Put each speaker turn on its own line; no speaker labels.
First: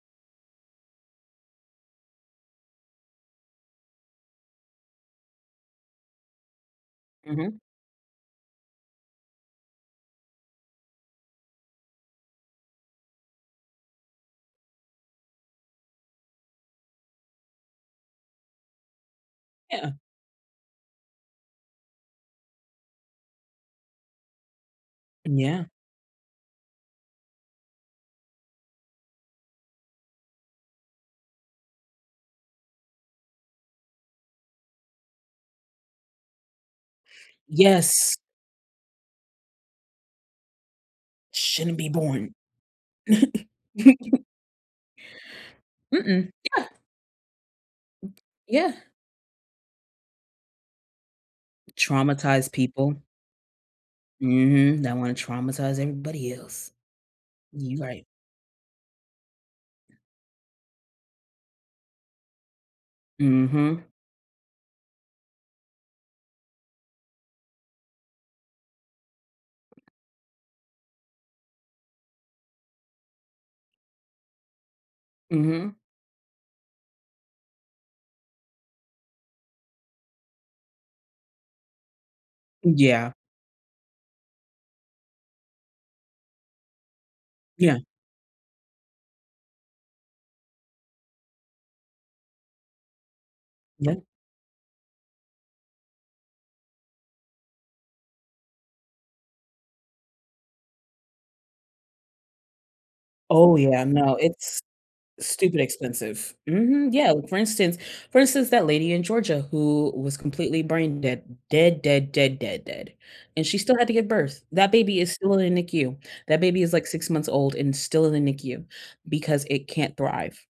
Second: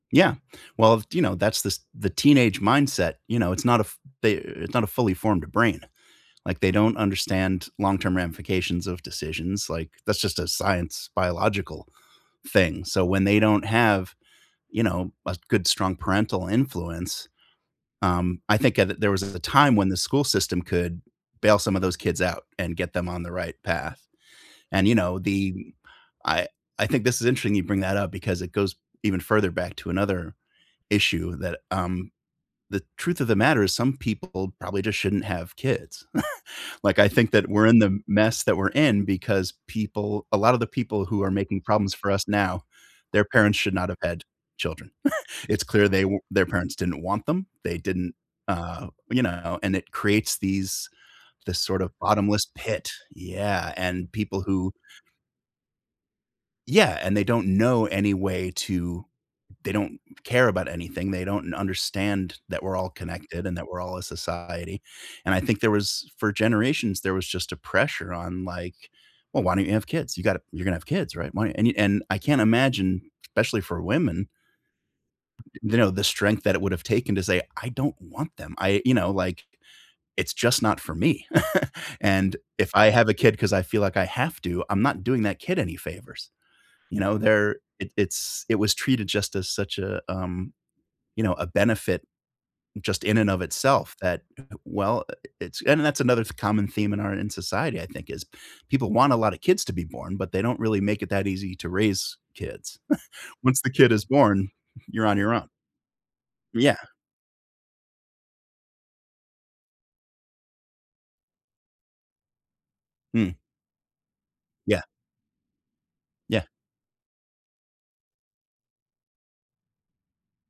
Yeah, well, th you know, that's the s the teenage mindset, you know, it's not a f they it's not a fully formed brain, like, they don't
Mhm.
understand long-term ramifications of decisions, like, that's just a science biological thing. So, when they don't have, you know, a good, strong parental influence um, I think a there was a time when
Yeah.
the school system could bail some of those kids out, and get them on the right path, and, you know,
Yeah.
the I I think this is interesting you bring that up, because it goes even further back to another issue that, um the truth of the matter is some people probably just shouldn't have kids, like, I think that we're in the m
Yes.
mess that we're in, because people a lotta the people who are making
Shouldn't be
problems for us
born.
now, their parents should not have had children. It's clear they wi
Mm-mm.
their
Yeah.
parents didn't want them, they didn't
Yeah.
uh, you know, and it creates these this sort of bottomless
Traumatized
pit
people.
Yeah, and people who
Mhm, that wanna traumatize everybody else.
Yeah, and they don't
You
know
right.
any way to they don't care about anything, they don't understand that we're all connected and that we're
Mhm.
all a society, and I think there was for generations, there was just a pressure on, like, "Well, why don't you have kids? You gotta you're gonna have kids, right? Why" And e and I can't imagine especially for women th
Mhm.
you know, the strength that it would've taken to say, "I don't want them, I you know, like, it's just not for me," "And if I have
Yeah.
a kid 'cause I feel like I have to, I'm not doing that kid any favors." You know, there
Yeah.
it it's it was treated just as such a, um, you know, a benefit just in and of
Yeah.
itself, that, well, uh uh, it's that's another f common theme in our in society, I think, is people want a lot of kids to be born, but they don't really make it that easy to raise kids.
Oh,
Once the
yeah.
kid is
No,
born,
it's
you're on your own.
stupid expensive.
Yeah.
Mhm. Yeah, for instance for instance, that lady in Georgia who was completely brain dead. Dead, dead, dead, dead, dead,
Mm.
and she still had to give birth. That
Yeah.
baby is still in the NICU. That
Yeah.
baby is, like, 6 months old, and still in the NICU because it can't thrive.